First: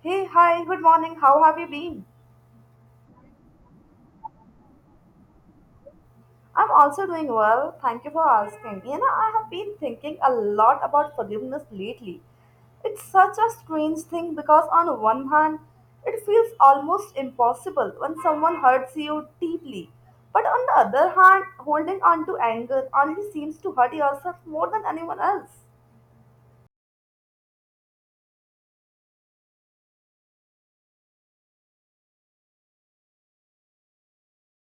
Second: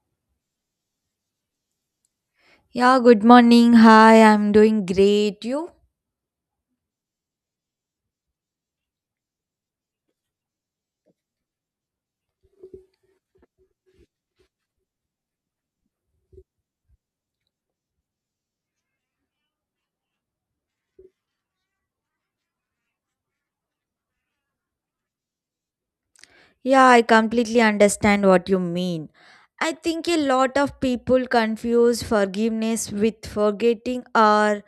Hey, hi, good morning. How have you been? Yeah, good morning. Hi, I'm doing great. You? I'm also doing well. Thank you for asking. You know, I have been thinking a lot about forgiveness lately. It's such a strange thing because, on one hand, it feels almost impossible when someone hurts you deeply. But on the other hand, holding on to anger only seems to hurt yourself more than anyone else. Yeah, I completely understand what you mean. I think a lot of people confuse forgiveness with forgetting or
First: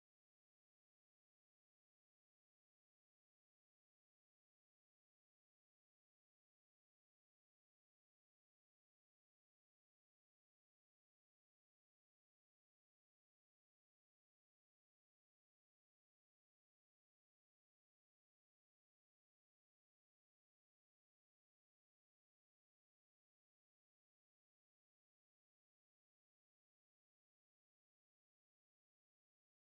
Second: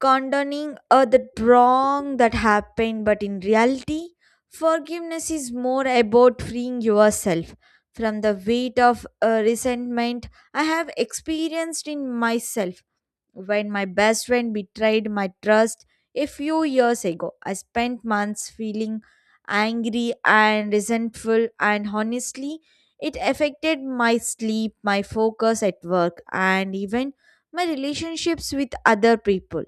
condoning the wrong that happened, but in reality forgiveness is more about freeing yourself from the weight of resentment. I have experienced in myself when my best friend betrayed my trust a few years ago. I spent months feeling angry and resentful, and honestly it affected my sleep, my focus at work, and even my relationships with other people.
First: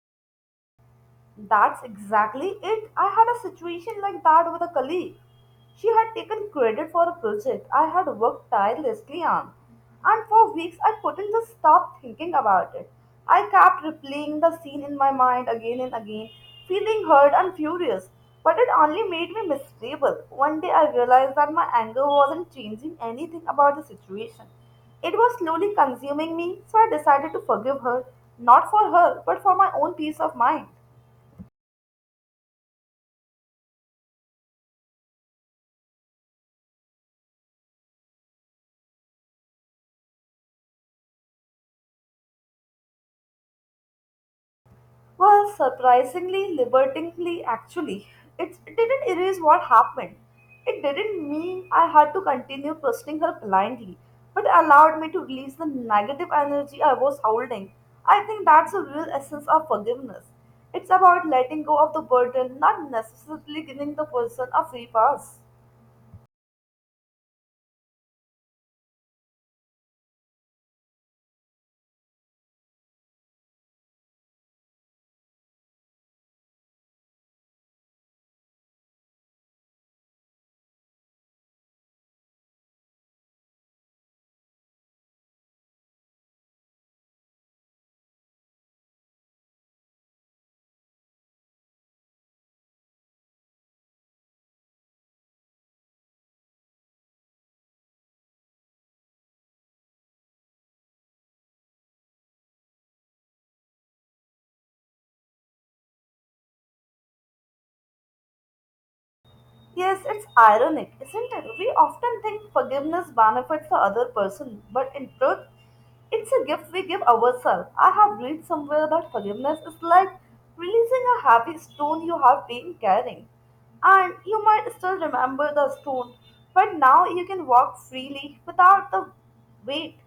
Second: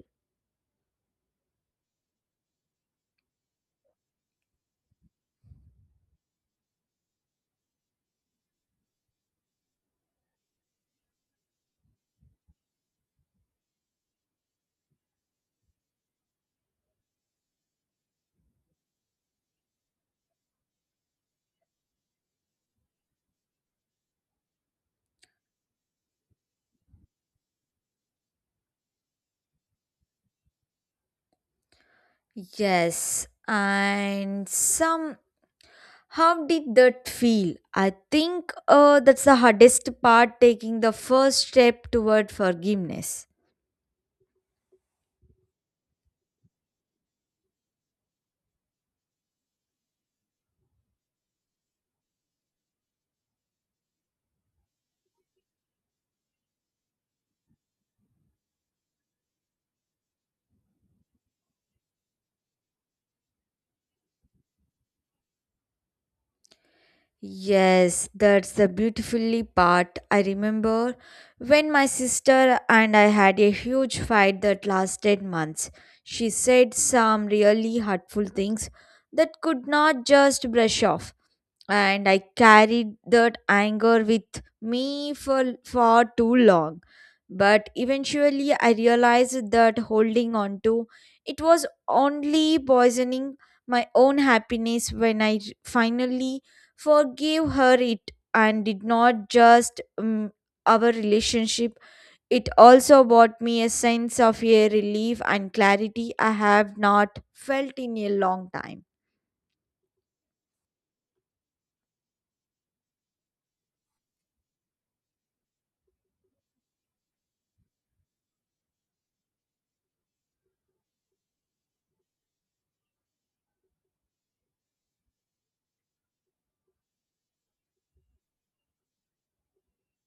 That's exactly it. I had a situation like that with a colleague. She had taken credit for a project I had worked tirelessly on, and for weeks I couldn't just stop thinking about it. I kept replaying the scene in my mind again and again, feeling hurt and furious, but it only made me miserable. One day I realized that my anger wasn't changing anything about the situation. It was slowly consuming me, so I decided to forgive her, not for her, but for my own peace of mind. Yes, and some how did that feel? I think that's the hardest part, taking the first step toward forgiveness. Well, surprisingly, liberatingly, actually, it didn't erase what happened. It didn't mean I had to continue trusting her blindly, but it allowed me to release the negative energy I was holding. I think that's the real essence of forgiveness. It's about letting go of the burden, not necessarily giving the person a free pass. Yes, that's the beautifully part. I remember when my sister and I had a huge fight that lasted months. She said some really hurtful things that could not just brush off, and I carried that anger with me for far too long. But eventually, I realized that holding on to it was only poisoning my own happiness. When I finally forgave her it and did not just our relationship. It also brought me a sense of a relief and clarity I have not felt in a long time. Yes, it's ironic, isn't it? We often think forgiveness benefits the other person, but in truth, it's a gift we give ourselves. I have read somewhere that forgiveness is like releasing a heavy stone you have been carrying. And you might still remember the stone, but now you can walk freely without the weight.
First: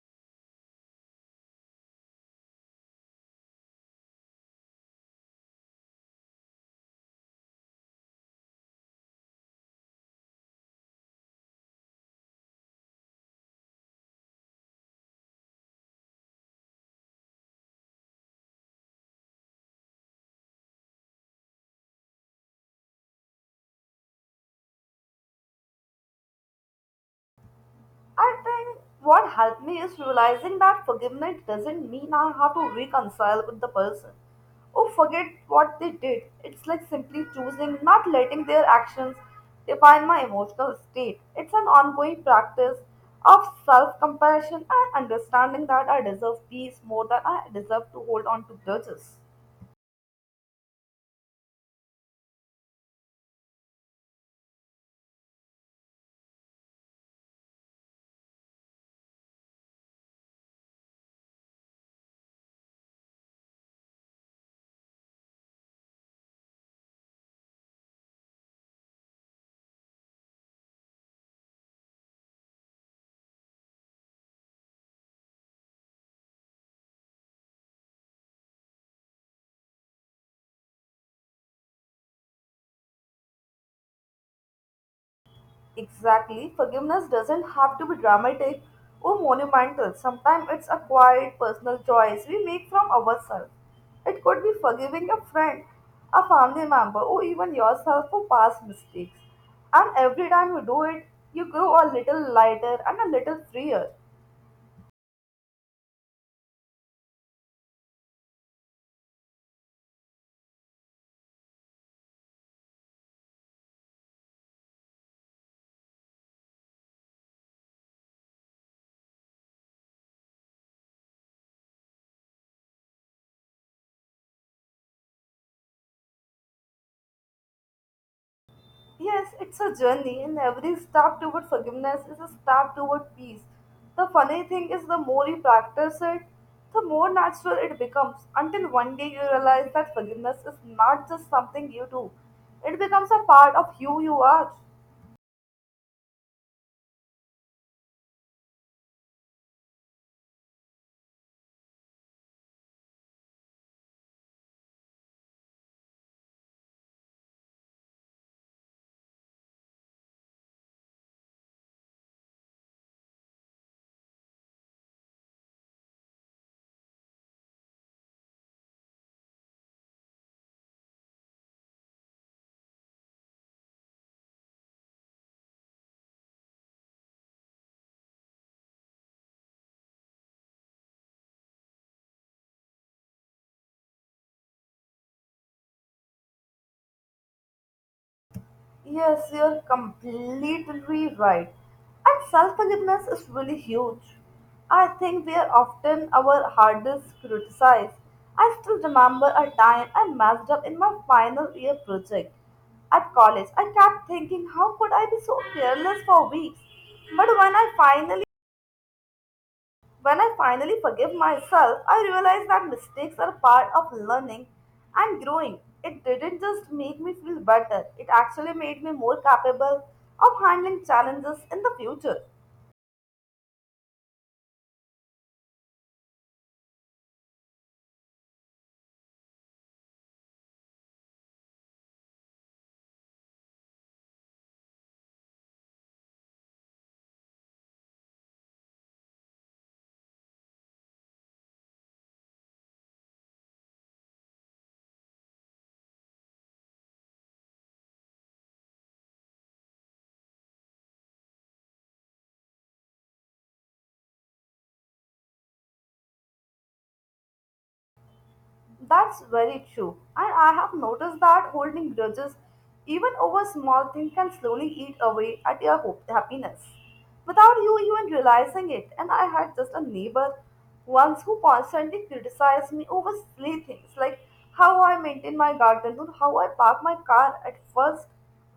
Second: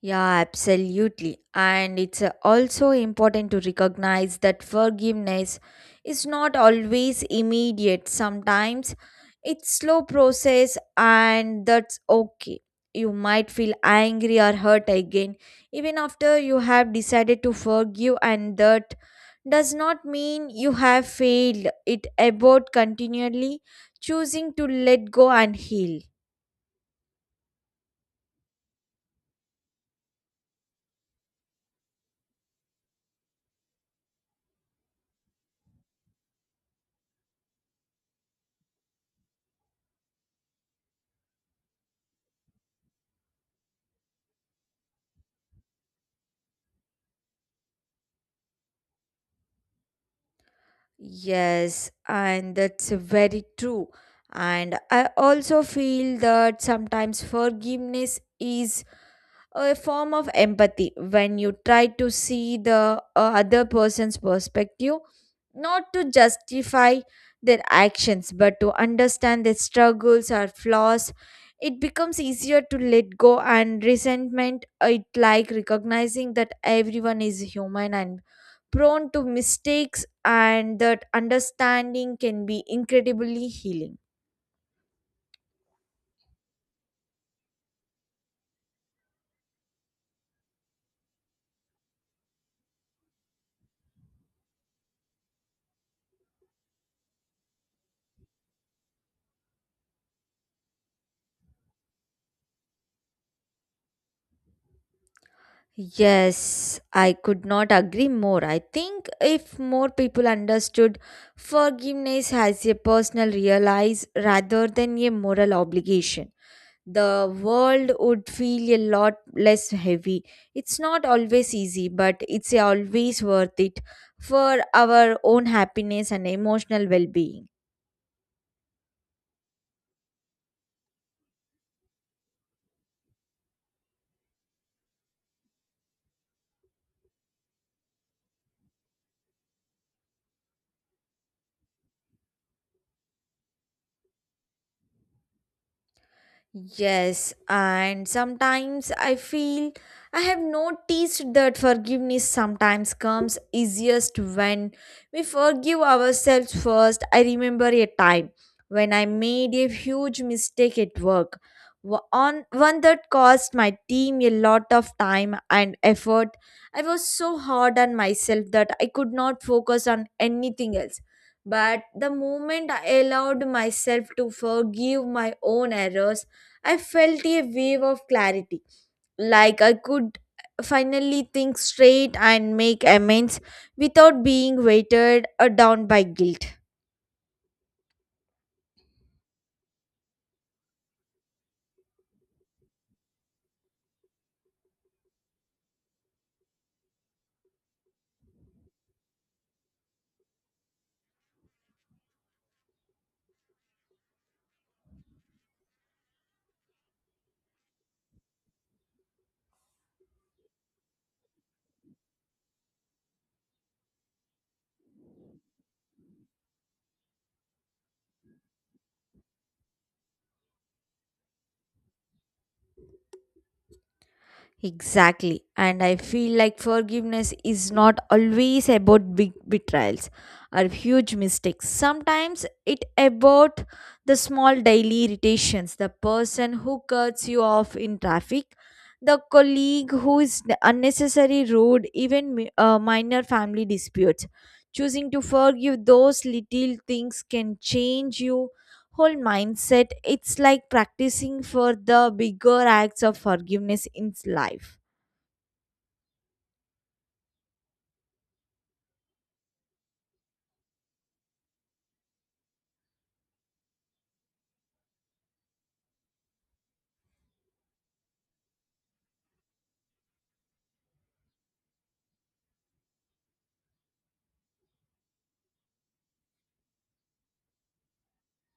Yeah, absolutely. And it's also important to recognize that forgiveness is not always immediate. Sometimes it's slow process, and that's okay. You might feel angry or hurt again even after you have decided to forgive, and that does not mean you have failed. It about continually choosing to let go and heal. I think what helped me is realizing that forgiveness doesn't mean I have to reconcile with the person or forget what they did. It's like simply choosing not letting their actions define my emotional state. It's an ongoing practice of self compassion and understanding that I deserve peace more than I deserve to hold on to grudges. Yes, and that's very true. And I also feel that sometimes forgiveness is a form of empathy, when you try to see the other person's perspective, not to justify their actions, but to understand their struggles or flaws. It becomes easier to let go and resentment. It like recognizing that everyone is human and prone to mistakes, and that understanding can be incredibly healing. Exactly. Forgiveness doesn't have to be dramatic or monumental. Sometimes it's a quiet personal choice we make from ourselves. It could be forgiving a friend, a family member, or even yourself for past mistakes. And every time you do it, you grow a little lighter and a little freer. Yes, I could not agree more. I think if more people understood forgiveness as a personal realize rather than a moral obligation, the world would feel a lot less heavy. It's not always easy, but it's always worth it for our own happiness and emotional well being. Yes, it's a journey, and every step toward forgiveness is a step toward peace. The funny thing is, the more you practice it, the more natural it becomes until one day you realize that forgiveness is not just something you do, it becomes a part of who you are. Yes, and sometimes I feel I have noticed that forgiveness sometimes comes easiest when we forgive ourselves first. I remember a time when I made a huge mistake at work, on one that cost my team a lot of time and effort. I was so hard on myself that I could not focus on anything else. But the moment I allowed myself to forgive my own errors, I felt a wave of clarity, like I could finally think straight and make amends without being weighted down by guilt. Yes, you're completely right. And self forgiveness is really huge. I think we are often our hardest criticized. I still remember a time I messed up in my final year project at college. I kept thinking, how could I be so careless for weeks? But when I finally forgive myself, I realize that mistakes are part of learning and growing. It didn't just make me feel better, it actually made me more capable of handling challenges in the future. Exactly. And I feel like forgiveness is not always about big betrayals or huge mistakes. Sometimes it about the small daily irritations, the person who cuts you off in traffic, the colleague who is unnecessary rude, even minor family disputes. Choosing to forgive those little things can change you whole mindset. It's like practicing for the bigger acts of forgiveness in life. That's very true. And I have noticed that holding grudges, even over small things, can slowly eat away at your hope, happiness without you even realizing it. And I had just a neighbor once who constantly criticized me over silly things like how I maintain my garden or how I park my car. At first,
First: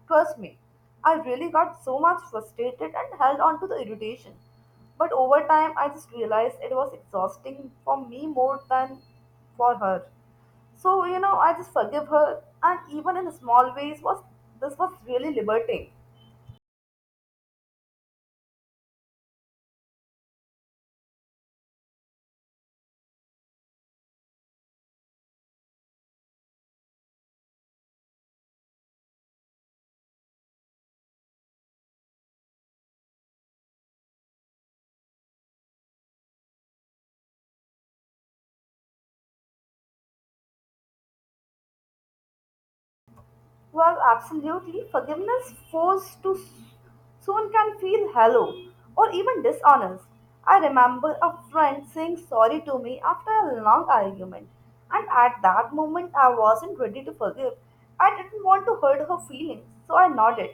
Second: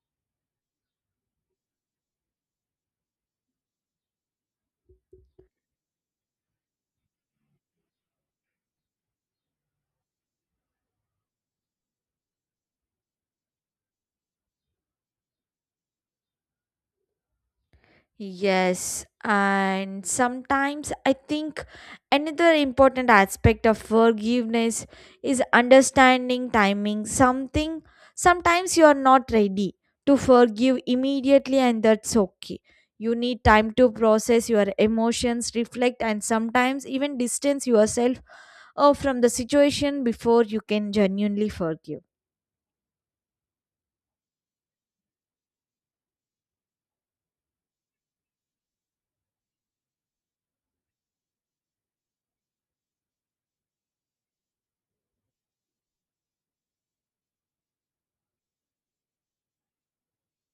trust me, I really got so much frustrated and held on to the irritation. But over time, I just realized it was exhausting for me more than for her. So, you know, I just forgive her, and even in small ways, was this was really liberating. Yes, and sometimes I think another important aspect of forgiveness is understanding timing. Something sometimes you are not ready to forgive immediately, and that's okay. You need time to process your emotions, reflect, and sometimes even distance yourself from the situation before you can genuinely forgive. Well, absolutely. Forgiveness forced to soon can feel hollow or even dishonest. I remember a friend saying sorry to me after a long argument, and at that moment I wasn't ready to forgive. I didn't want to hurt her feelings, so I nodded.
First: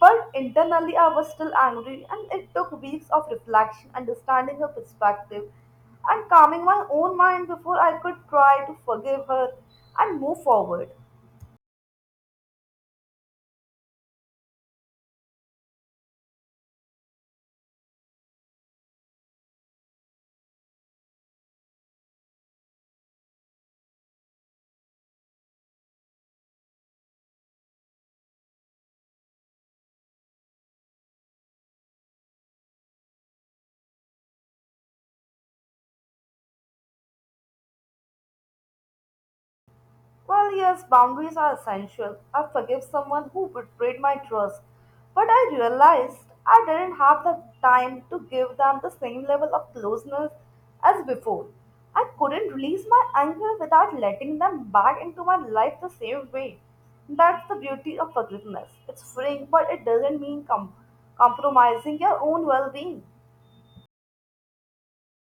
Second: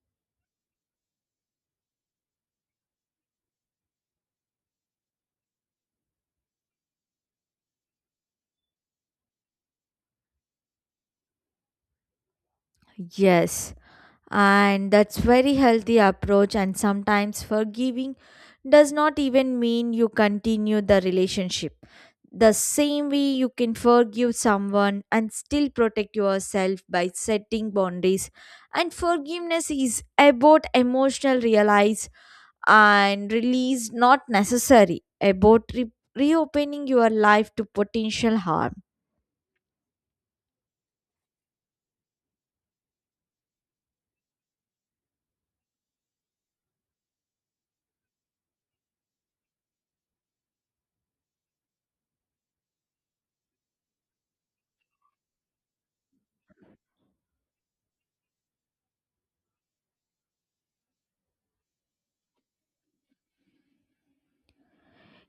But internally, I was still angry, and it took weeks of reflection, understanding her perspective, and calming my own mind before I could try to forgive her and move forward. Yes, and that's very healthy approach, and sometimes forgiving does not even mean you continue the relationship. The same way, you can forgive someone and still protect yourself by setting boundaries. And forgiveness is about emotional realize and release, not necessary about reopening your life to potential harm. Well, yes, boundaries are essential. I forgive someone who betrayed my trust, but I realized I didn't have the time to give them the same level of closeness as before. I couldn't release my anger without letting them back into my life the same way. That's the beauty of forgiveness. It's freeing, but it doesn't mean compromising your own well being.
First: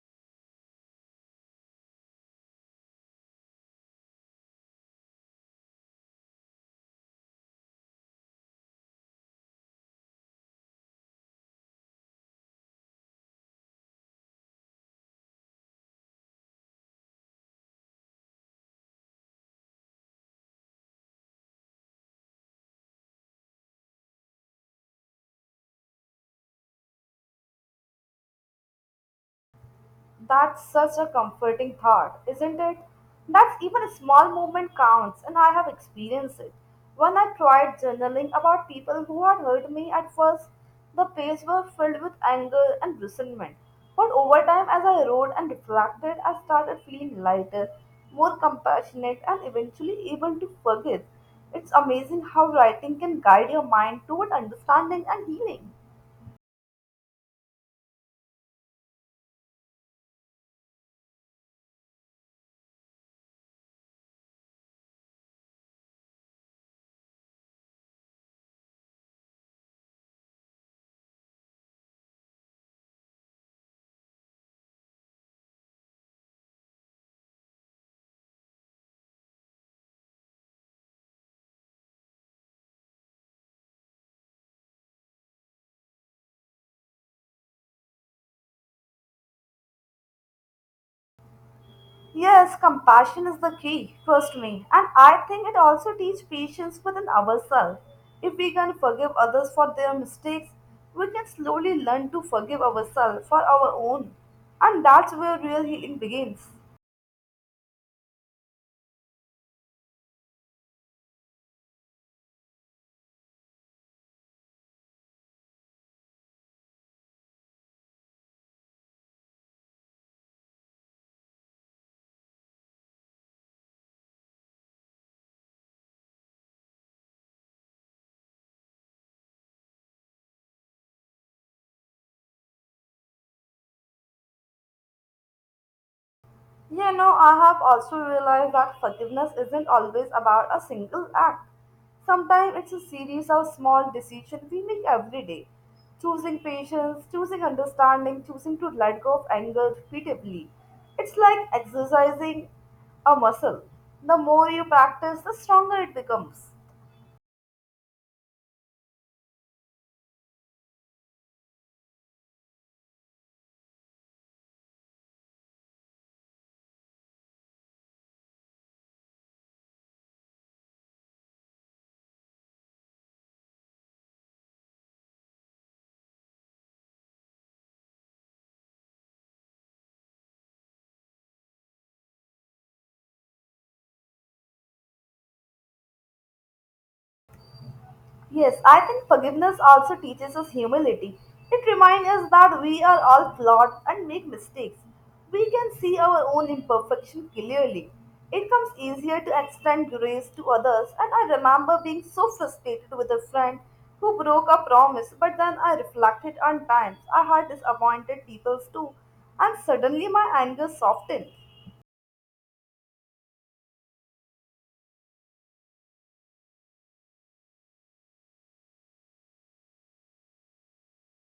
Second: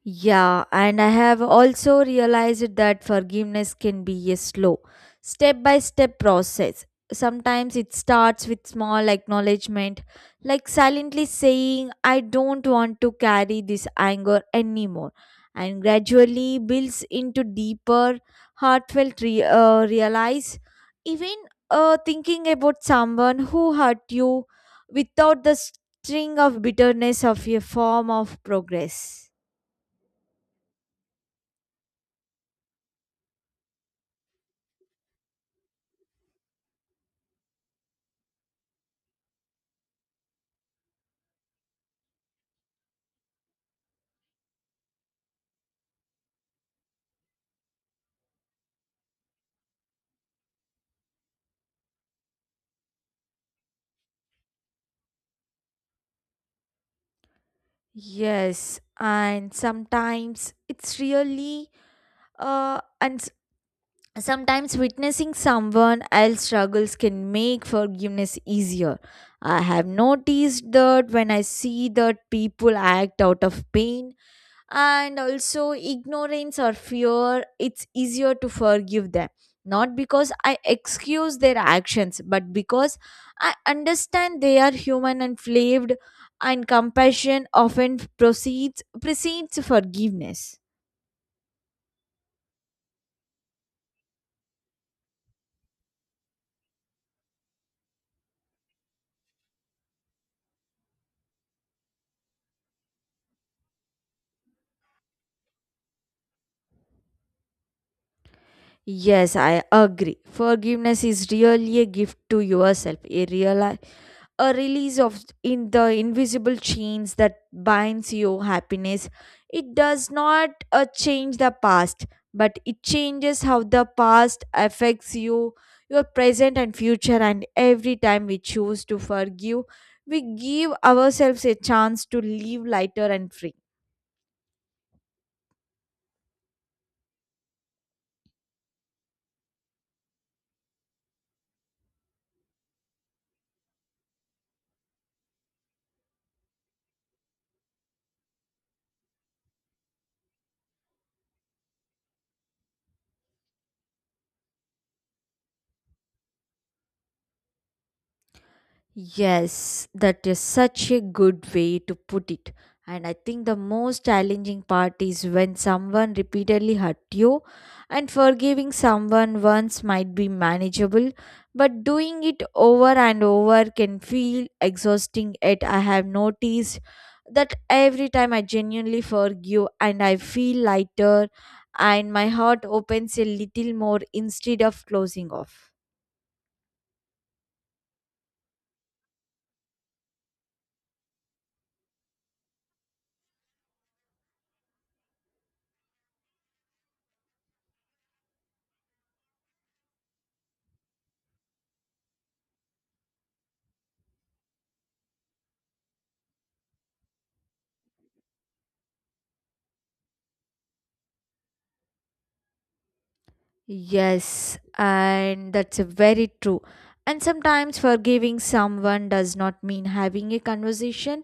Yeah, and I have also realized that forgiveness can be a slow, step by step process. Sometimes it starts with small acknowledgement, like silently saying, I don't want to carry this anger anymore, and gradually builds into deeper, heartfelt realize. Even thinking about someone who hurt you without the string of bitterness of a form of progress. That's such a comforting thought, isn't it? That even a small movement counts, and I have experienced it. When I tried journaling about people who had hurt me at first, the pages were filled with anger and resentment. But over time, as I wrote and reflected, I started feeling lighter, more compassionate, and eventually able to forgive. It's amazing how writing can guide your mind toward understanding and healing. Yes, and sometimes it's really uh and s- sometimes witnessing someone else's struggles can make forgiveness easier. I have noticed that when I see that people act out of pain, and also ignorance or fear, it's easier to forgive them, not because I excuse their actions, but because I understand they are human and flawed, and compassion often proceeds precedes forgiveness. Yes, compassion is the key, trust me. And I think it also teaches patience within ourselves. If we can forgive others for their mistakes, we can slowly learn to forgive ourselves for our own. And that's where real healing begins. Yes, I agree. Forgiveness is really a gift to yourself, a real a release of in the invisible chains that binds your happiness. It does not change the past, but it changes how the past affects you, your present and future. And every time we choose to forgive, we give ourselves a chance to live lighter and free. Sus restos fueron You know, sepultados en I have also el realized that Cementerio forgiveness Nacional isn't always about de a single Arlington. act. Sometimes it's a series of small decisions we make every day. Choosing patience, choosing understanding, choosing to let go of anger repeatedly. It's like exercising a muscle. The more you practice, the stronger it becomes. Yes, that is such a good way to put it. And I think the most challenging part is when someone repeatedly hurt you, and forgiving someone once might be manageable, but doing it over and over can feel exhausting. Yet, I have noticed that every time I genuinely forgive and I feel lighter, and my heart opens a little more instead of closing off. Yes, I think forgiveness also teaches us humility. It reminds us that we are all flawed and make mistakes. We can see our own imperfection clearly. It comes easier to extend grace to others, and I remember being so frustrated with a friend who broke a promise, but then I reflected on times I had disappointed people too, and suddenly my anger softened. Yes, and that's very true. And sometimes forgiving someone does not mean having a conversation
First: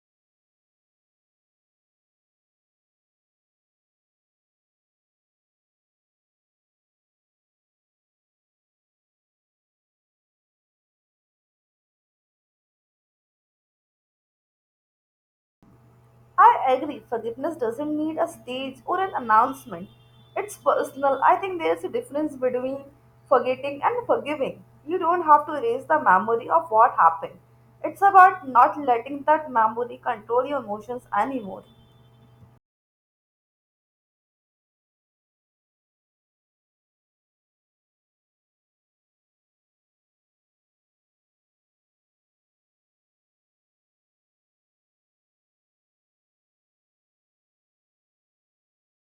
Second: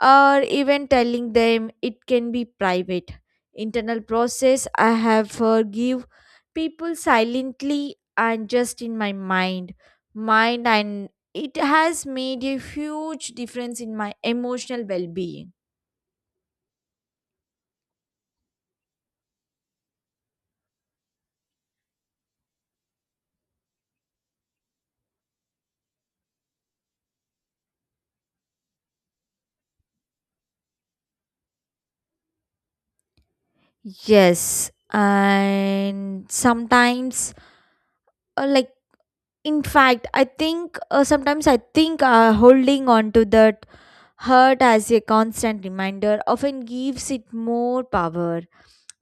or even telling them. It can be private. Internal process, I have forgive people silently and just in my mind. Mind, and it has made a huge difference in my emotional well being. I agree, forgiveness doesn't need a stage or an announcement. It's personal. I think there's a difference between forgetting and forgiving. You don't have to erase the memory of what happened. It's about not letting that memory control your emotions anymore. Yes, and sometimes uh, like In fact, I think sometimes I think holding on to that hurt as a constant reminder often gives it more power,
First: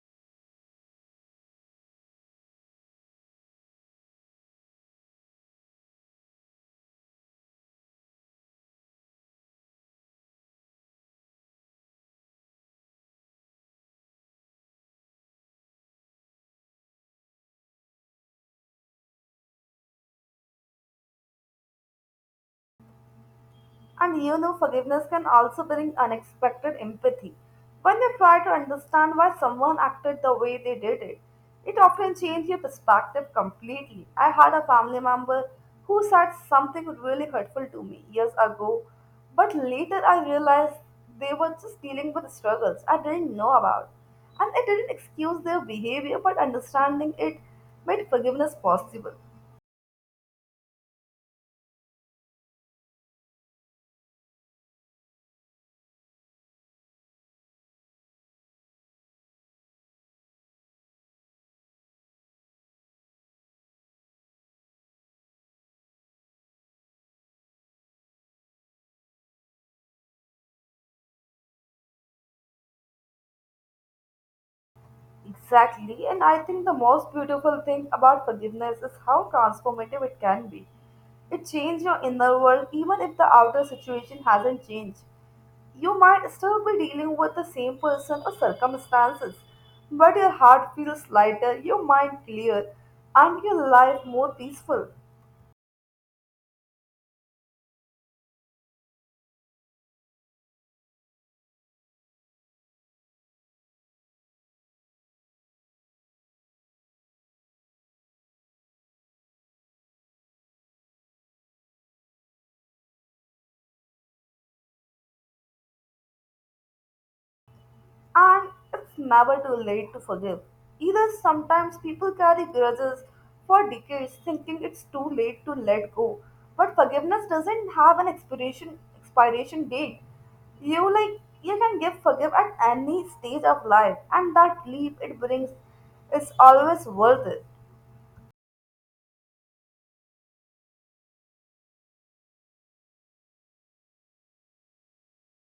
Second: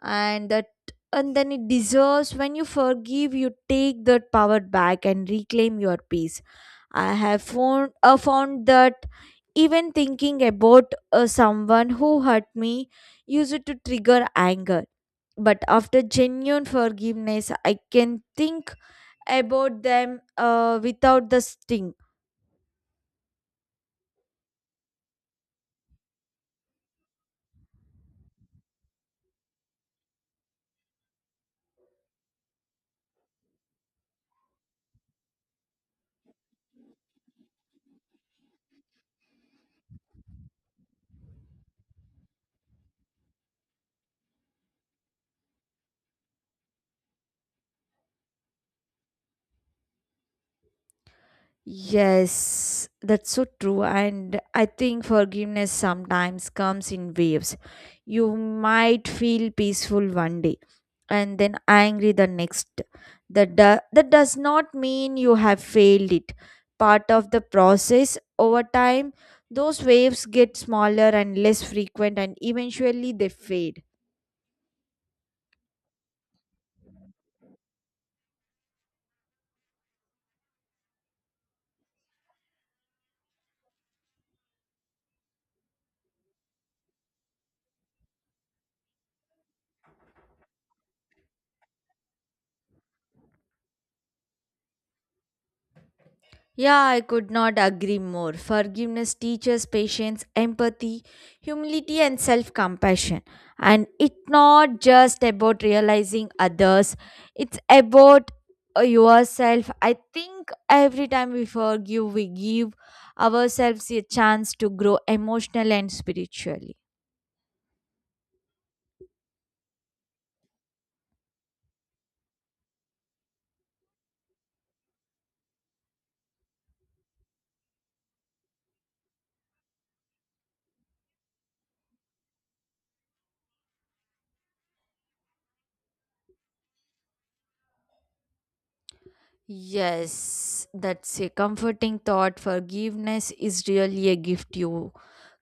and that and then it deserves. When you forgive, you take that power back and reclaim your peace. I have found that even thinking about someone who hurt me used to trigger anger. But after genuine forgiveness, I can think about them without the sting. And you know, forgiveness can also bring unexpected empathy. When you try to understand why someone acted the way they did it, it often changes your perspective completely. I had a family member who said something really hurtful to me years ago, but later I realized they were just dealing with struggles I didn't know about. And I didn't excuse their behavior, but understanding it made forgiveness possible. Yes, that's so true. And I think forgiveness sometimes comes in waves. You might feel peaceful one day and then angry the next. That does not mean you have failed it. Part of the process over time, those waves get smaller and less frequent, and eventually they fade. Exactly, and I think the most beautiful thing about forgiveness is how transformative it can be. It changes your inner world even if the outer situation hasn't changed. You might still be dealing with the same person or circumstances, but your heart feels lighter, your mind clear, and your life more peaceful. Yeah, I could not agree more. Forgiveness teaches patience, empathy, humility, and self compassion. And it's not just about realizing others, it's about yourself. I think every time we forgive, we give ourselves a chance to grow emotionally and spiritually. And it's never too late to forgive. Either sometimes people carry grudges for decades thinking it's too late to let go. But forgiveness doesn't have an expiration date. You like you can give forgive at any stage of life and that leap it brings is always worth it. Yes, that's a comforting thought. Forgiveness is really a gift you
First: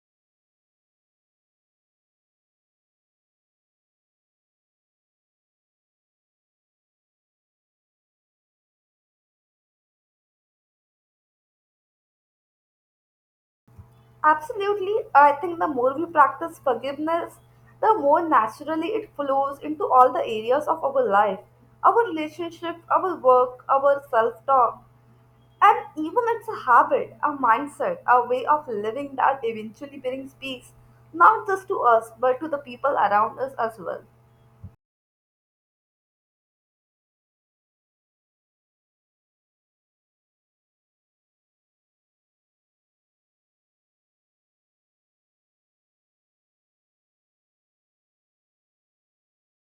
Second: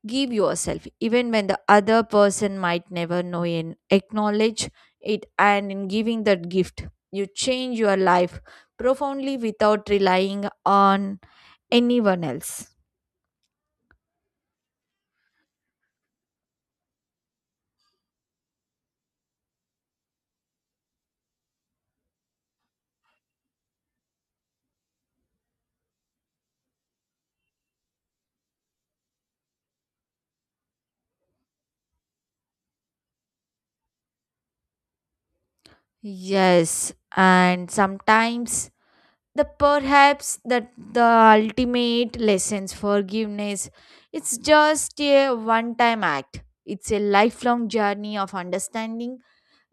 give yourself, even when the other person might never know and acknowledge it. And in giving that gift, you change your life profoundly without relying on anyone else. Absolutely. I think the more we practice forgiveness, the more naturally it flows into all the areas of our life our relationship, our work, our self talk. And even it's a habit, a mindset, a way of living that eventually brings peace, not just to us, but to the people around us as well. Yes, and sometimes the perhaps that the ultimate lessons forgiveness, it's just a one time act. It's a lifelong journey of understanding,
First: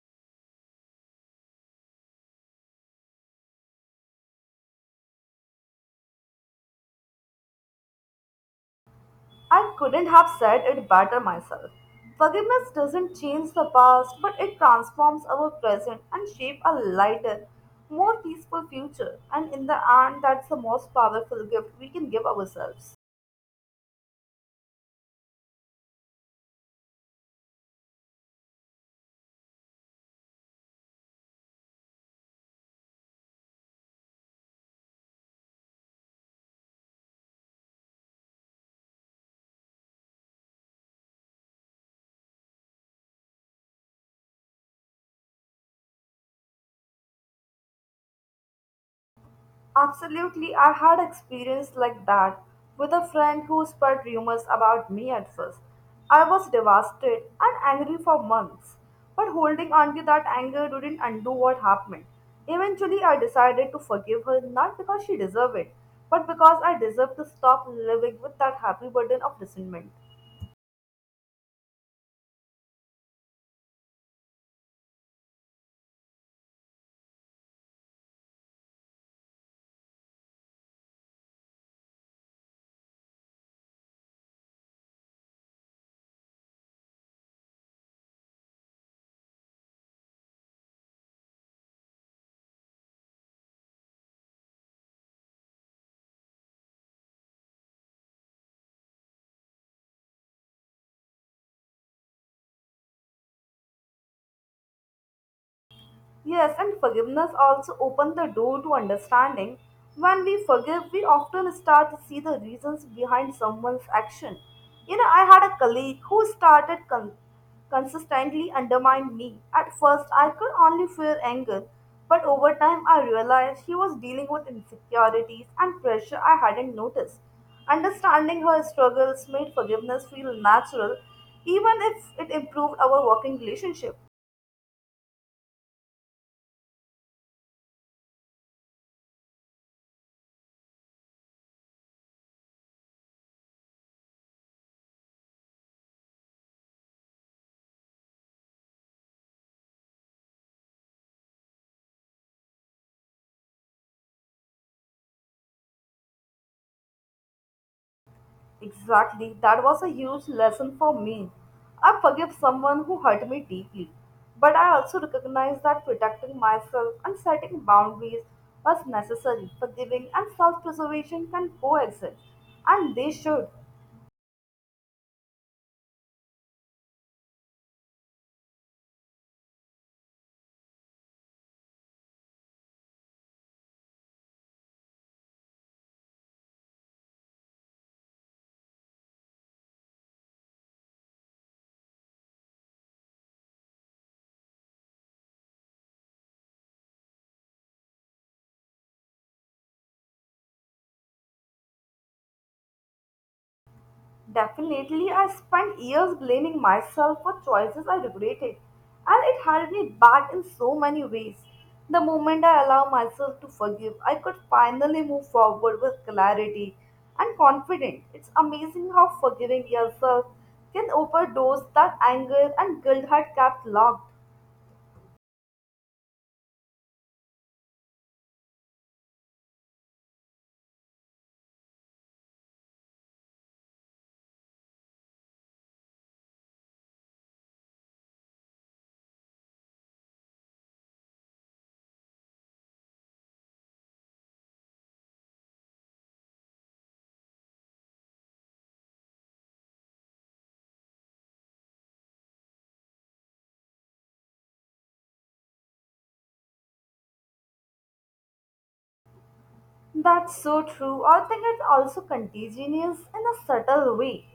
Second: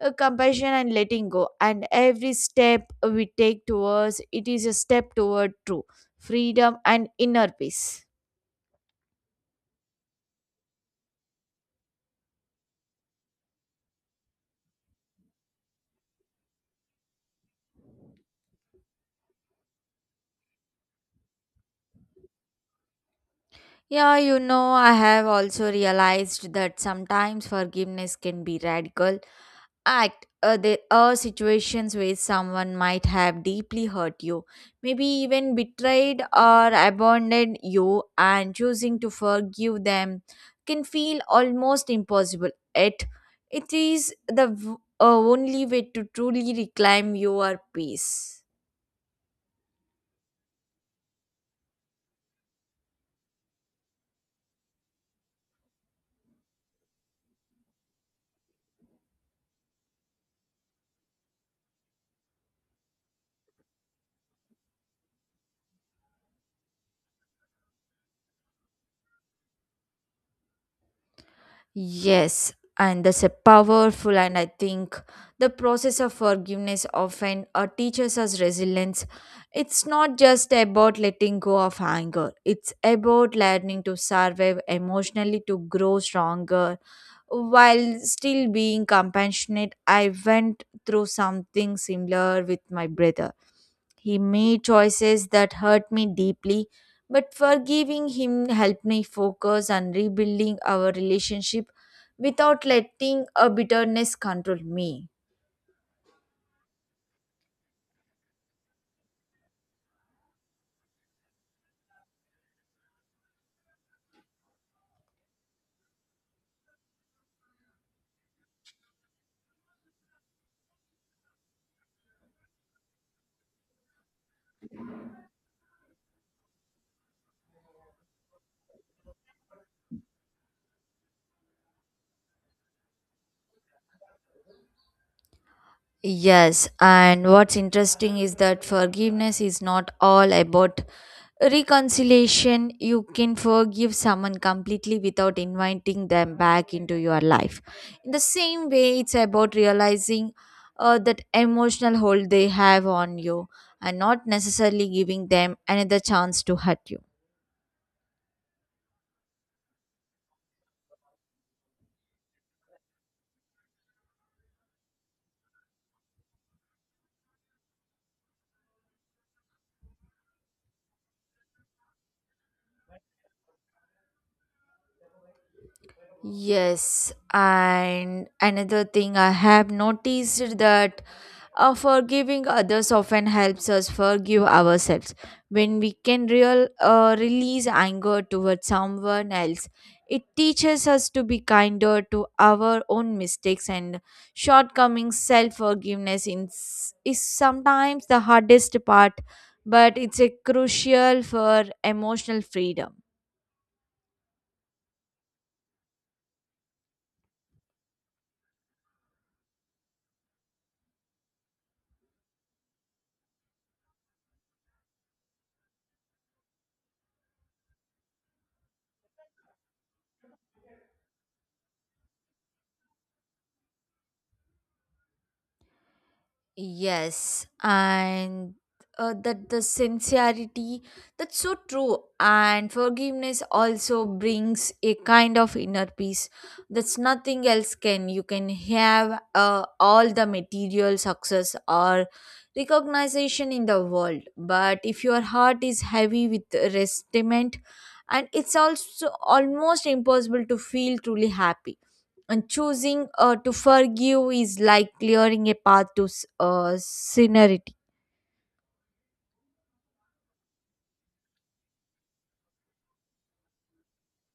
compassion and letting go, and every step we take towards it is a step toward true freedom and inner peace. I couldn't have said it better myself. Forgiveness doesn't change the past, but it transforms our present and shapes a lighter, more peaceful future. And in the end, that's the most powerful gift we can give ourselves. Yeah, you know, I have also realized that sometimes forgiveness can be radical act. There are situations where someone might have deeply hurt you, maybe even betrayed or abandoned you, and choosing to forgive them can feel almost impossible. It is the only way to truly reclaim your peace. Absolutely, I had experience like that with a friend who spread rumors about me at first. I was devastated and angry for months, but holding on to that anger didn't undo what happened. Eventually, I decided to forgive her not because she deserved it, but because I deserved to stop living with that happy burden of resentment. Yes, and that's a powerful, and I think the process of forgiveness often teaches us resilience. It's not just about letting go of anger, it's about learning to survive emotionally, to grow stronger while still being compassionate. I went through something similar with my brother. He made choices that hurt me deeply, but forgiving him helped me focus on rebuilding our relationship without letting a bitterness control me. Yes, and forgiveness also opens the door to understanding. When we forgive, we often start to see the reasons behind someone's action. You know, I had a colleague who started consistently undermining me. At first, I could only feel anger, but over time, I realized she was dealing with insecurities and pressure I hadn't noticed. Understanding her struggles made forgiveness feel natural, even if it improved our working relationship. Yes, and what's interesting is that forgiveness is not all about reconciliation. You can forgive someone completely without inviting them back into your life. In the same way, it's about realizing that emotional hold they have on you, and not necessarily giving them another chance to hurt you. Exactly, that was a huge lesson for me. I forgive someone who hurt me deeply, but I also recognize that protecting myself and setting boundaries was necessary. Forgiving and self preservation can coexist, and they should. Yes, and another thing I have noticed that forgiving others often helps us forgive ourselves. When we can real release anger towards someone else, it teaches us to be kinder to our own mistakes and shortcomings. Self forgiveness is sometimes the hardest part, but it's a crucial for emotional freedom. Definitely, I spent years blaming myself for choices I regretted, and it held me back in so many ways. The moment I allowed myself to forgive, I could finally move forward with clarity and confidence. It's amazing how forgiving yourself can open doors that anger and guilt had kept locked. Yes, and that the sincerity that's so true, and forgiveness also brings a kind of inner peace that's nothing else can. You can have all the material success or recognition in the world, but if your heart is heavy with resentment, and it's also almost impossible to feel truly happy, and choosing to forgive is like clearing a path to sincerity. That's so true. I think it's also contagious in a subtle way.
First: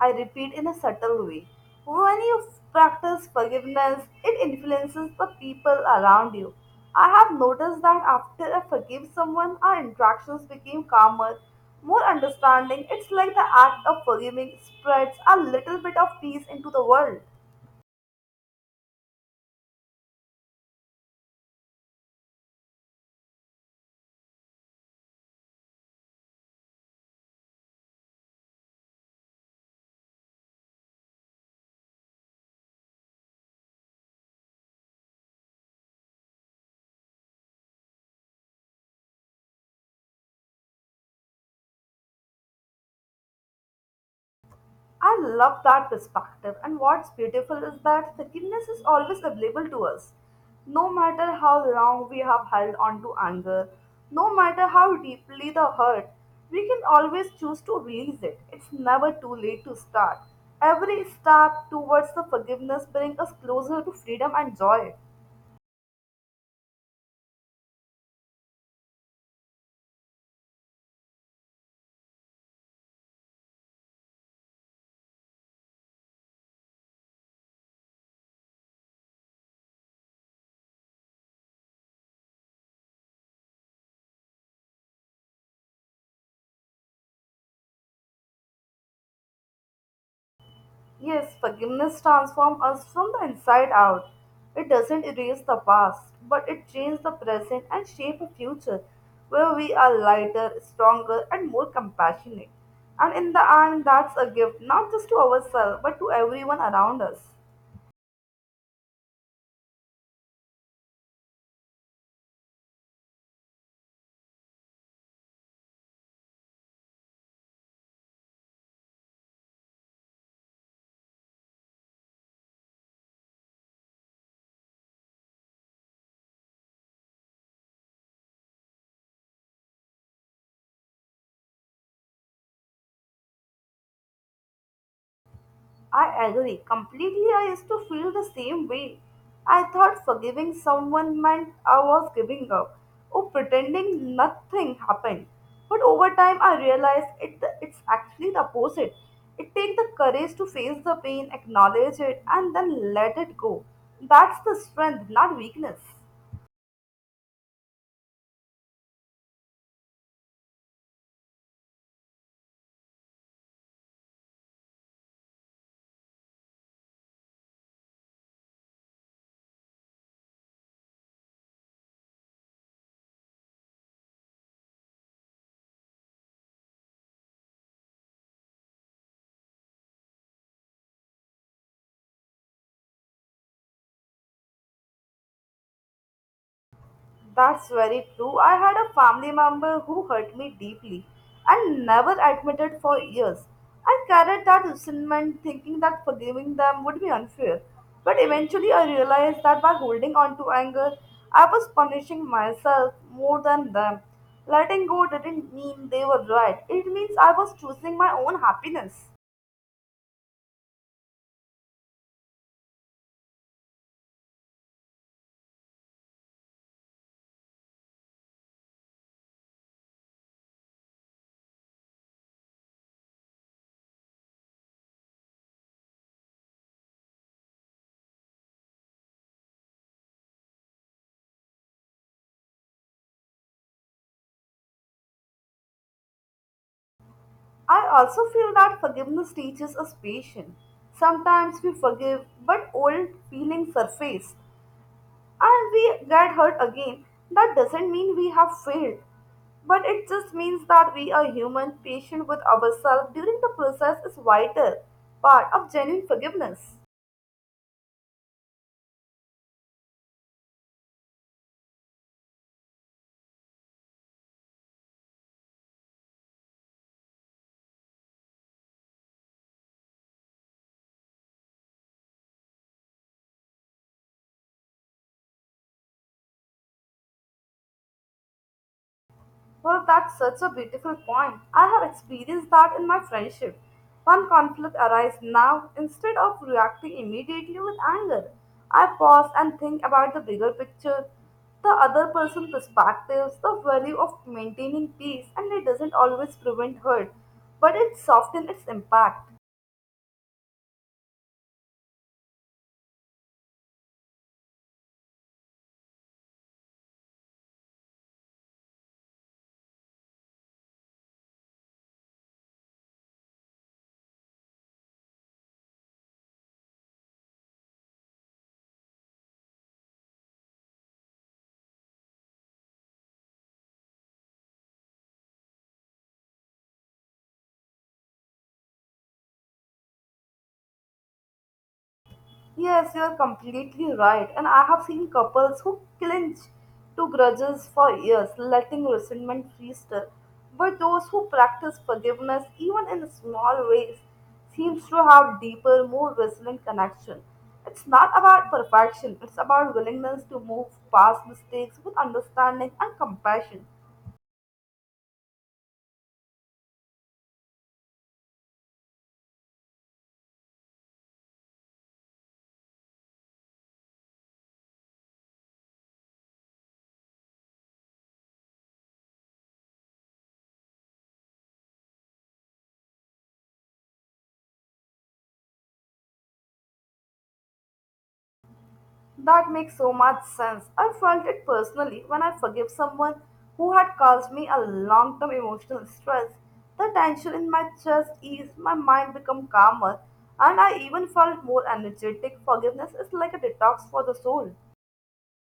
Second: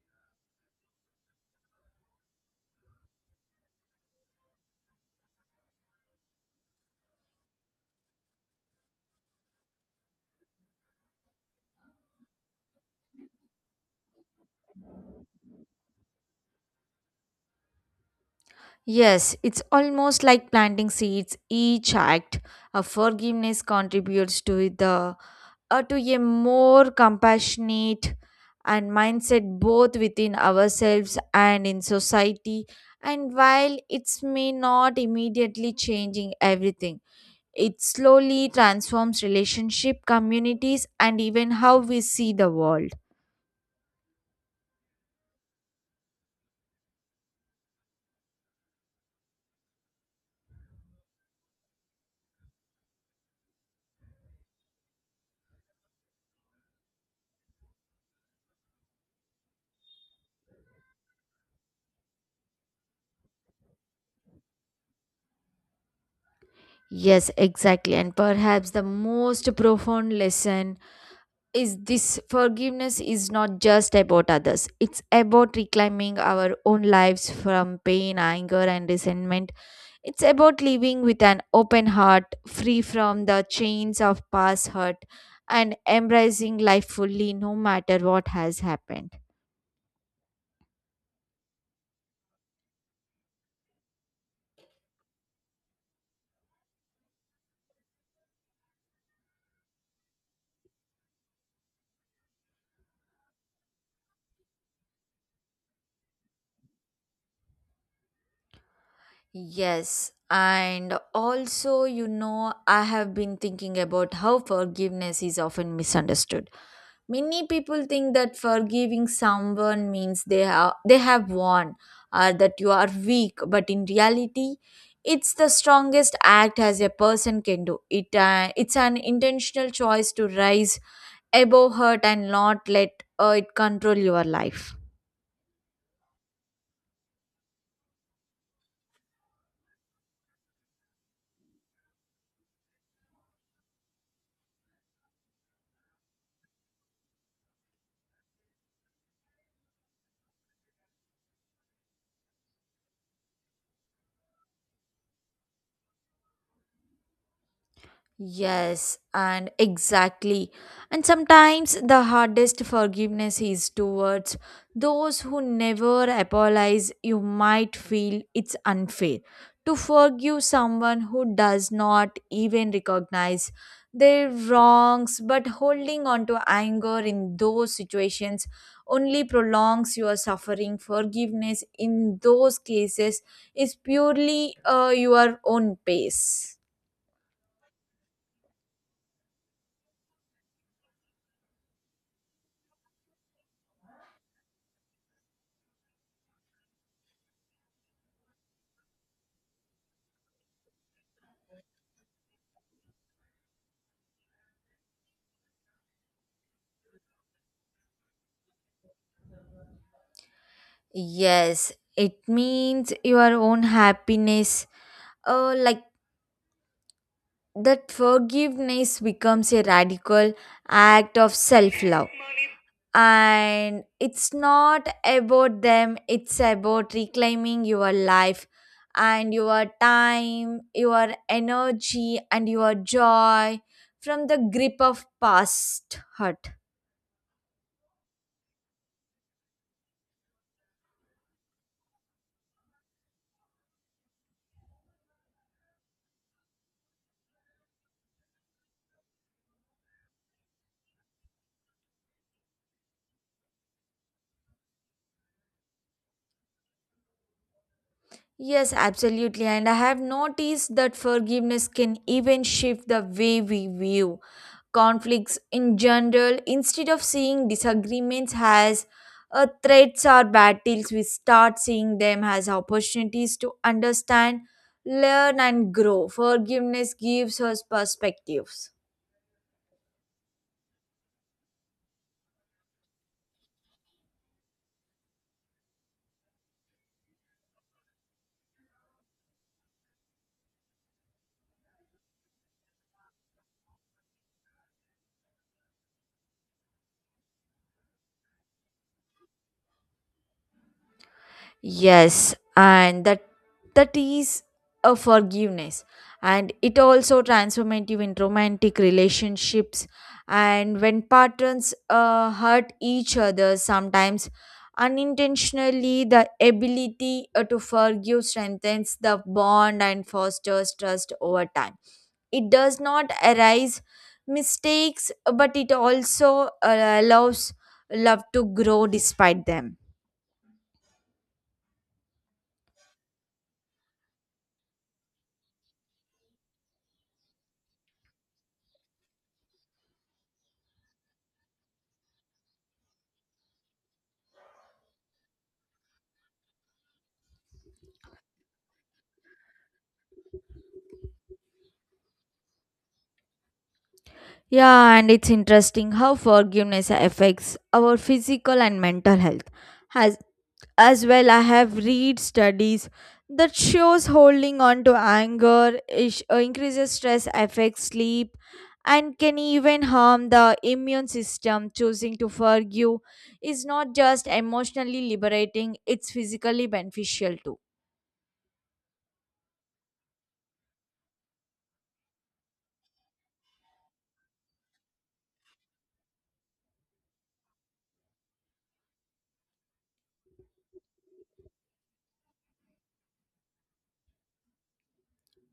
I repeat, in a subtle way. When you practice forgiveness, it influences the people around you. I have noticed that after I forgive someone, our interactions became calmer, more understanding. It's like the act of forgiving spreads a little bit of peace into the world. Yes, it's almost like planting seeds. Each act of forgiveness contributes to the to a more compassionate and mindset, both within ourselves and in society. And while it's may not immediately changing everything, it slowly transforms relationship, communities, and even how we see the world. I love that perspective, and what's beautiful is that forgiveness is always available to us. No matter how long we have held on to anger, no matter how deeply the hurt, we can always choose to release it. It's never too late to start. Every step towards the forgiveness brings us closer to freedom and joy. Yes, exactly. And perhaps the most profound lesson is this forgiveness is not just about others, it's about reclaiming our own lives from pain, anger, and resentment. It's about living with an open heart, free from the chains of past hurt, and embracing life fully no matter what has happened. Yes, forgiveness transforms us from the inside out. It doesn't erase the past, but it changes the present and shapes a future where we are lighter, stronger, and more compassionate. And in the end, that's a gift not just to ourselves but to everyone around us. Yes, and also, you know, I have been thinking about how forgiveness is often misunderstood. Many people think that forgiving someone means they have won or that you are weak, but in reality, it's the strongest act as a person can do. It's an intentional choice to rise above hurt and not let it control your life. I agree completely. I used to feel the same way. I thought forgiving someone meant I was giving up or pretending nothing happened. But over time, I realized it's actually the opposite. It takes the courage to face the pain, acknowledge it, and then let it go. That's the strength, not weakness. Yes, and exactly. And sometimes the hardest forgiveness is towards those who never apologize. You might feel it's unfair to forgive someone who does not even recognize their wrongs, but holding on to anger in those situations only prolongs your suffering. Forgiveness in those cases is purely your own pace. That's very true. I had a family member who hurt me deeply and never admitted for years. I carried that resentment thinking that forgiving them would be unfair. But eventually I realized that by holding on to anger, I was punishing myself more than them. Letting go didn't mean they were right, it means I was choosing my own happiness. Yes, it means your own happiness. Like that forgiveness becomes a radical act of self love. And it's not about them, it's about reclaiming your life and your time, your energy, and your joy from the grip of past hurt. I also feel that forgiveness teaches us patience. Sometimes we forgive, but old feelings surface and we get hurt again, that doesn't mean we have failed. But it just means that we are human, patient with ourselves during the process is vital part of genuine forgiveness. Yes, absolutely. And I have noticed that forgiveness can even shift the way we view conflicts in general instead of seeing disagreements as threats or battles we start seeing them as opportunities to understand learn and grow forgiveness gives us perspectives. Well, that's such a beautiful point. I have experienced that in my friendship. One conflict arises now, instead of reacting immediately with anger, I pause and think about the bigger picture, the other person's perspectives, the value of maintaining peace, and it doesn't always prevent hurt, but it softens its impact. Yes, and that that is a forgiveness, and it also transformative in romantic relationships, and when partners hurt each other sometimes unintentionally, the ability to forgive strengthens the bond and fosters trust over time. It does not arise mistakes, but it also allows love to grow despite them. Yes, you're completely right. And I have seen couples who clinch to grudges for years, letting resentment fester. But those who practice forgiveness, even in small ways, seems to have deeper, more resilient connection. It's not about perfection, it's about willingness to move past mistakes with understanding and compassion. Yeah, and it's interesting how forgiveness affects our physical and mental health. As, as well, I have read studies that shows holding on to anger is, increases stress, affects sleep, and can even harm the immune system. Choosing to forgive is not just emotionally liberating; it's physically beneficial too. That makes so much sense. I felt it personally when I forgave someone who had caused me a long term emotional stress. The tension in my chest eased, my mind became calmer, and I even felt more energetic. Forgiveness is like a detox for the soul.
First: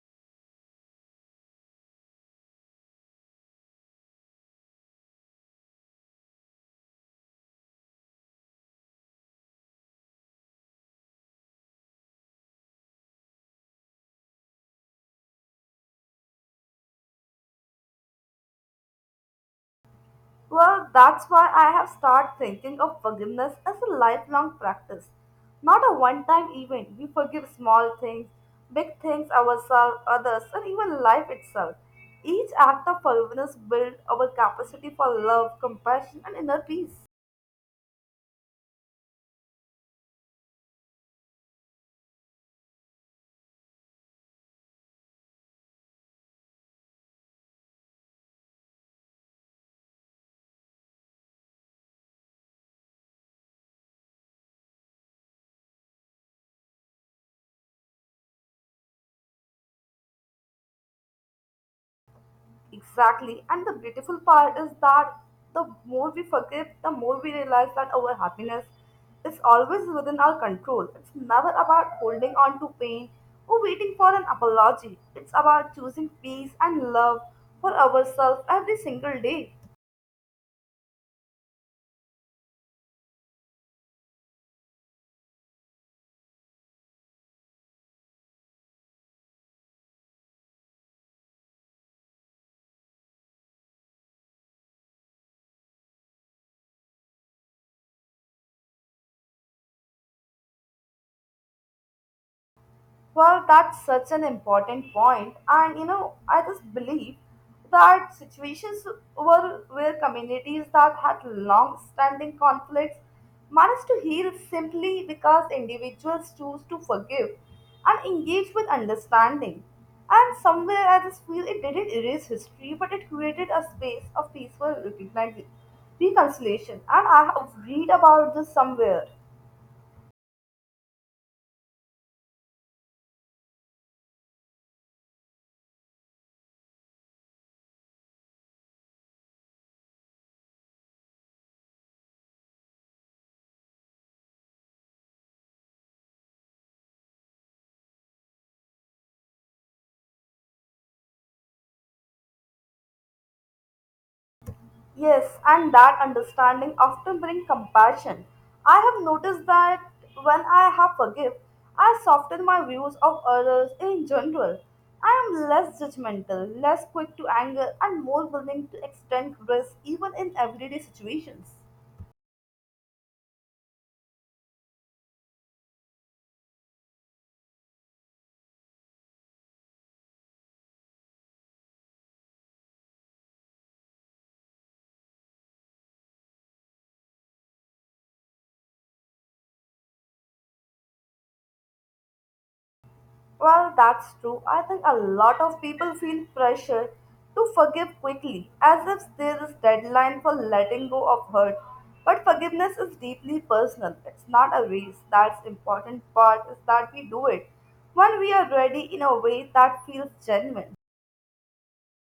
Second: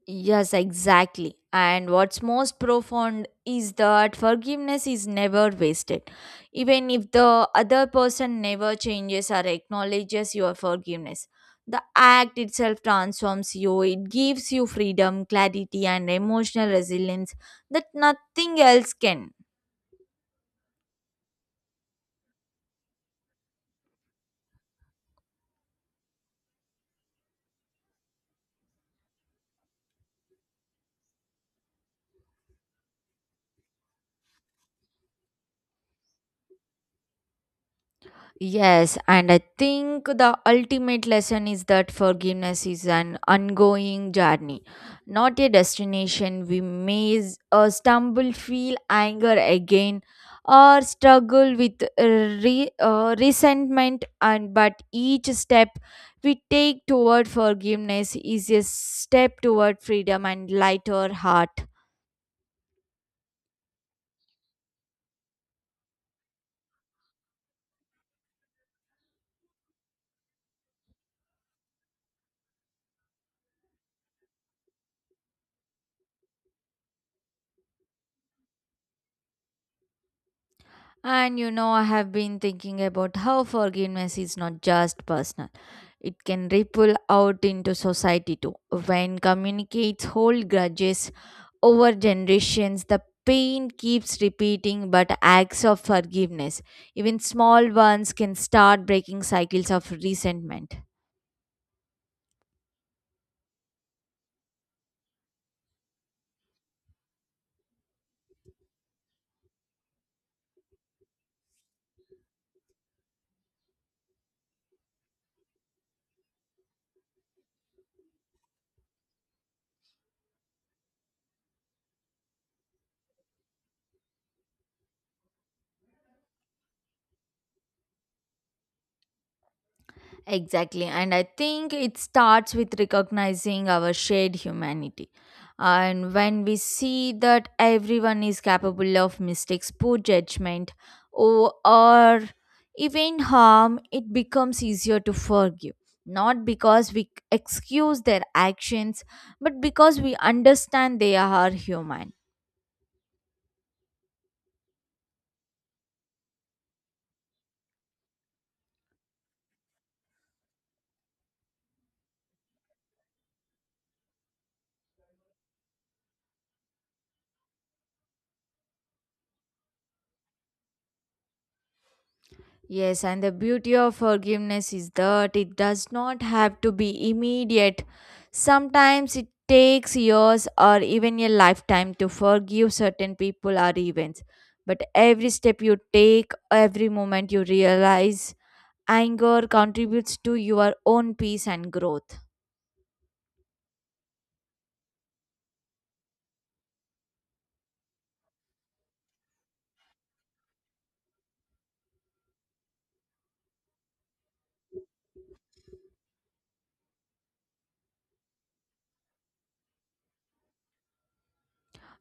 Yes, exactly. And what's most profound is that forgiveness is never wasted. Even if the other person never changes or acknowledges your forgiveness, the act itself transforms you. It gives you freedom, clarity, and emotional resilience that nothing else can. Well, that's why I have started thinking of forgiveness as a lifelong practice, not a one time event. We forgive small things, big things, ourselves, others, and even life itself. Each act of forgiveness builds our capacity for love, compassion, and inner peace. Yes, and I think the ultimate lesson is that forgiveness is an ongoing journey, not a destination. We may stumble, feel anger again, or struggle with resentment, and but each step we take toward forgiveness is a step toward freedom and lighter heart. Exactly. And the beautiful part is that the more we forgive, the more we realize that our happiness is always within our control. It's never about holding on to pain or waiting for an apology. It's about choosing peace and love for ourselves every single day. And you know, I have been thinking about how forgiveness is not just personal. It can ripple out into society too. When communicates hold grudges over generations, the pain keeps repeating, but acts of forgiveness, even small ones, can start breaking cycles of resentment. Well, that's such an important point, and you know, I just believe that situations were where communities that had long-standing conflicts managed to heal simply because individuals choose to forgive and engage with understanding. And somewhere, I just feel it didn't erase history, but it created a space of peaceful reconciliation. And I have read about this somewhere. Exactly. And I think it starts with recognizing our shared humanity. And when we see that everyone is capable of mistakes, poor judgment, or even harm, it becomes easier to forgive. Not because we excuse their actions, but because we understand they are human. Yes, and that understanding often brings compassion. I have noticed that when I have forgive, I soften my views of others in general. I am less judgmental, less quick to anger, and more willing to extend grace even in everyday situations. Yes, and the beauty of forgiveness is that it does not have to be immediate. Sometimes it takes years or even a lifetime to forgive certain people or events. But every step you take, every moment you realize anger contributes to your own peace and growth. Well, that's true. I think a lot of people feel pressure to forgive quickly, as if there is deadline for letting go of hurt. But forgiveness is deeply personal. It's not a race. That's important part is that we do it when we are ready in a way that feels genuine.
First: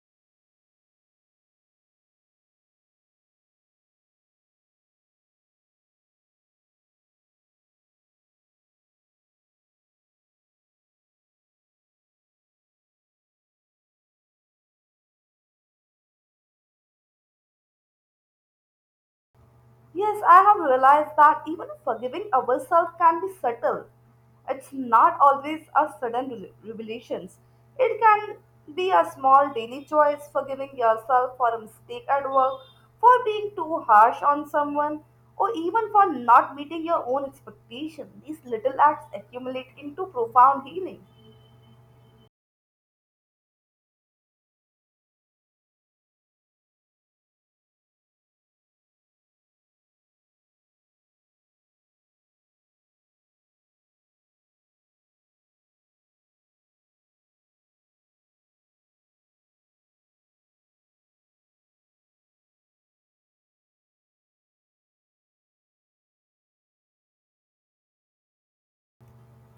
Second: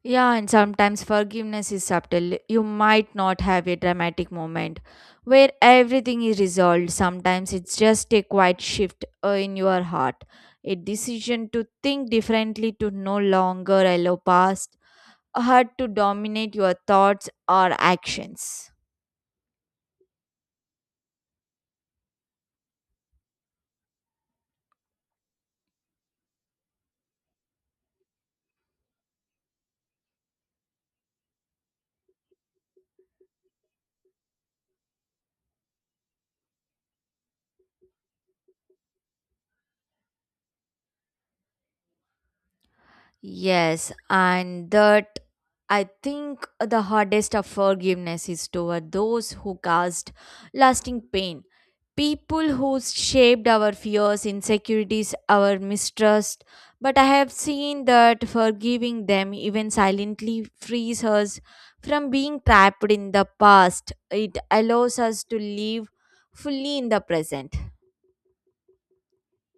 Yeah, and sometimes forgiveness is subtle. You might not have a dramatic moment where everything is resolved. Sometimes it's just a quiet shift in your heart, a decision to think differently, to no longer allow past hurt to dominate your thoughts or actions. Yes, I have realized that even forgiving ourselves can be subtle. It's not always a sudden revelations. It can be a small daily choice, forgiving yourself for a mistake at work, for being too harsh on someone, or even for not meeting your own expectation. These little acts accumulate into profound healing. Yes, and that I think the hardest of forgiveness is toward those who caused lasting pain. People who shaped our fears, insecurities, our mistrust. But I have seen that forgiving them, even silently, frees us from being trapped in the past. It allows us to live fully in the present.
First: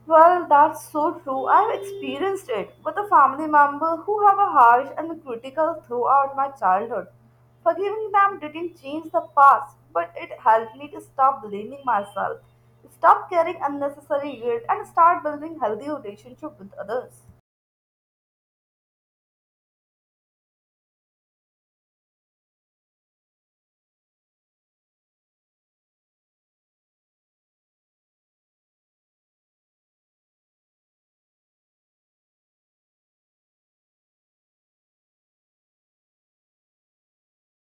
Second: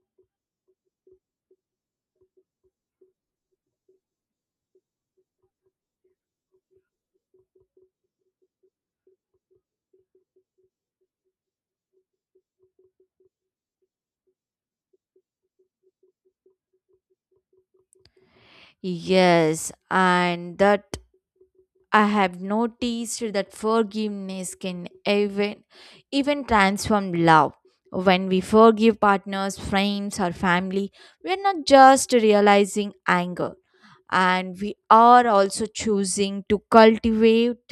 Well, that's so true. I've experienced it with a family member who have a harsh and critical throughout my childhood. Forgiving them didn't change the past, but it helped me to stop blaming myself, stop carrying unnecessary guilt, and start building healthy relationship with others. Yes, and that I have noticed that forgiveness can even transform love. When we forgive partners, friends, or family, we are not just realizing anger, and we are also choosing to cultivate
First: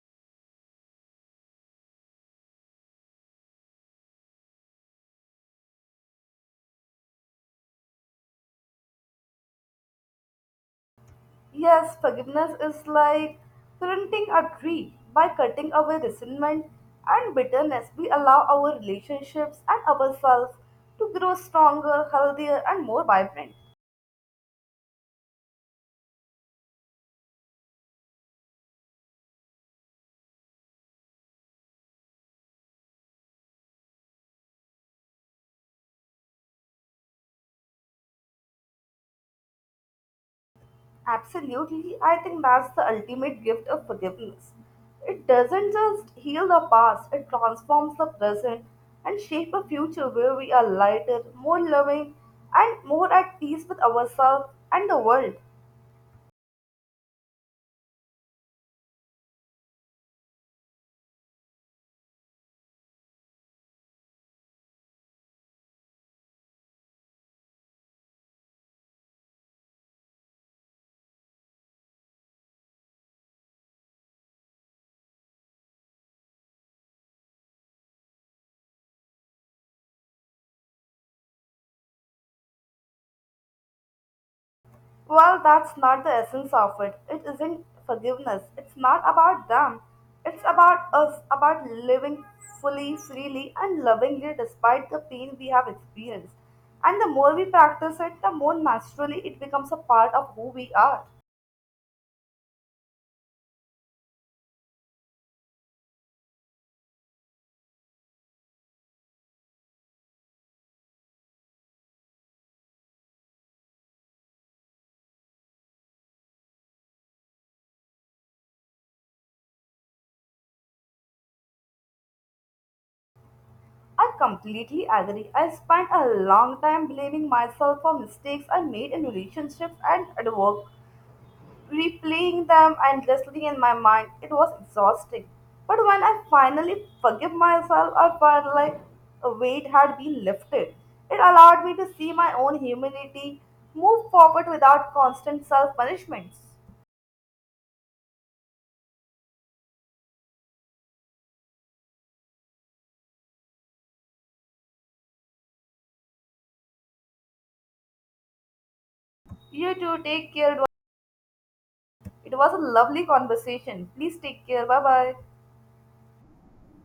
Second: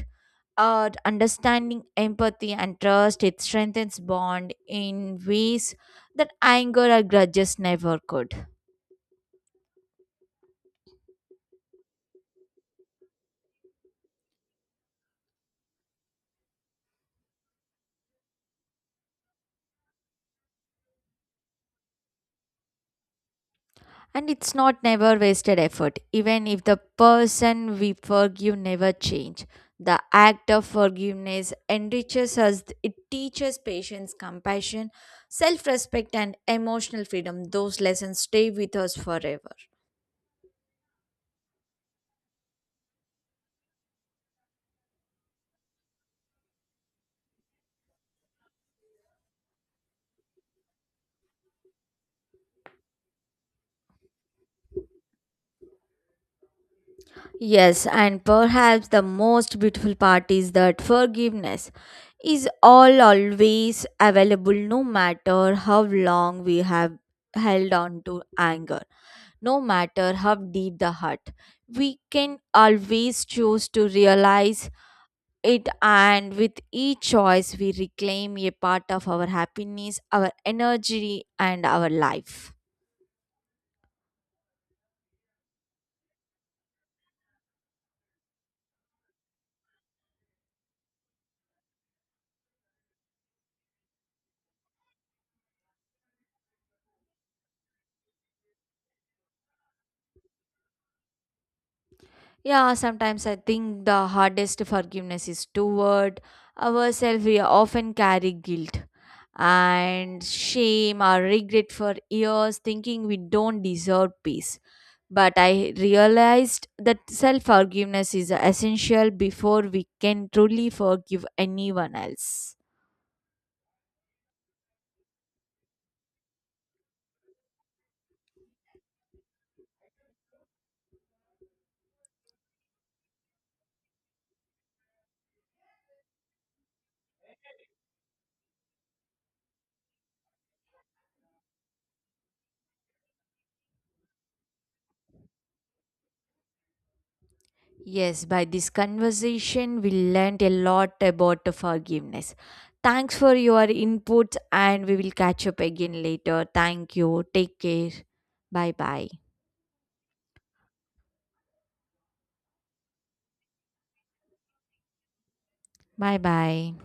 our understanding, empathy, and trust. It strengthens bond in ways that anger or grudges never could. Yes, forgiveness is like printing a tree. By cutting away resentment and bitterness, we allow our relationships and ourselves to grow stronger, healthier, and more vibrant. And it's not never wasted effort. Even if the person we forgive never change, the act of forgiveness enriches us. It teaches patience, compassion, self-respect and emotional freedom. Those lessons stay with us forever. Absolutely, I think that's the ultimate gift of forgiveness. It doesn't just heal the past, it transforms the present and shape a future where we are lighter, more loving, and more at peace with ourselves and the world. Yes, and perhaps the most beautiful part is that forgiveness is all always available no matter how long we have held on to anger no matter how deep the hurt. We can always choose to realize it, and with each choice, we reclaim a part of our happiness, our energy, and our life. Well, that's not the essence of it. It isn't forgiveness. It's not about them. It's about us, about living fully, freely, and lovingly despite the pain we have experienced. And the more we practice it, the more naturally it becomes a part of who we are. Yeah, sometimes I think the hardest forgiveness is toward ourselves. We often carry guilt and shame or regret for years, thinking we don't deserve peace. But I realized that self forgiveness is essential before we can truly forgive anyone else. I completely agree. I spent a long time blaming myself for mistakes I made in relationships and at work. Replaying them endlessly in my mind. It was exhausting. But when I finally forgive myself, I felt like a weight had been lifted. It allowed me to see my own humanity, move forward without constant self punishments. Yes, by this conversation, we learned a lot about forgiveness. Thanks for your inputs, and we will catch up again later. Thank you. Take care. Bye bye. You too, take care. It was a lovely conversation. Please take care. Bye bye. Bye bye.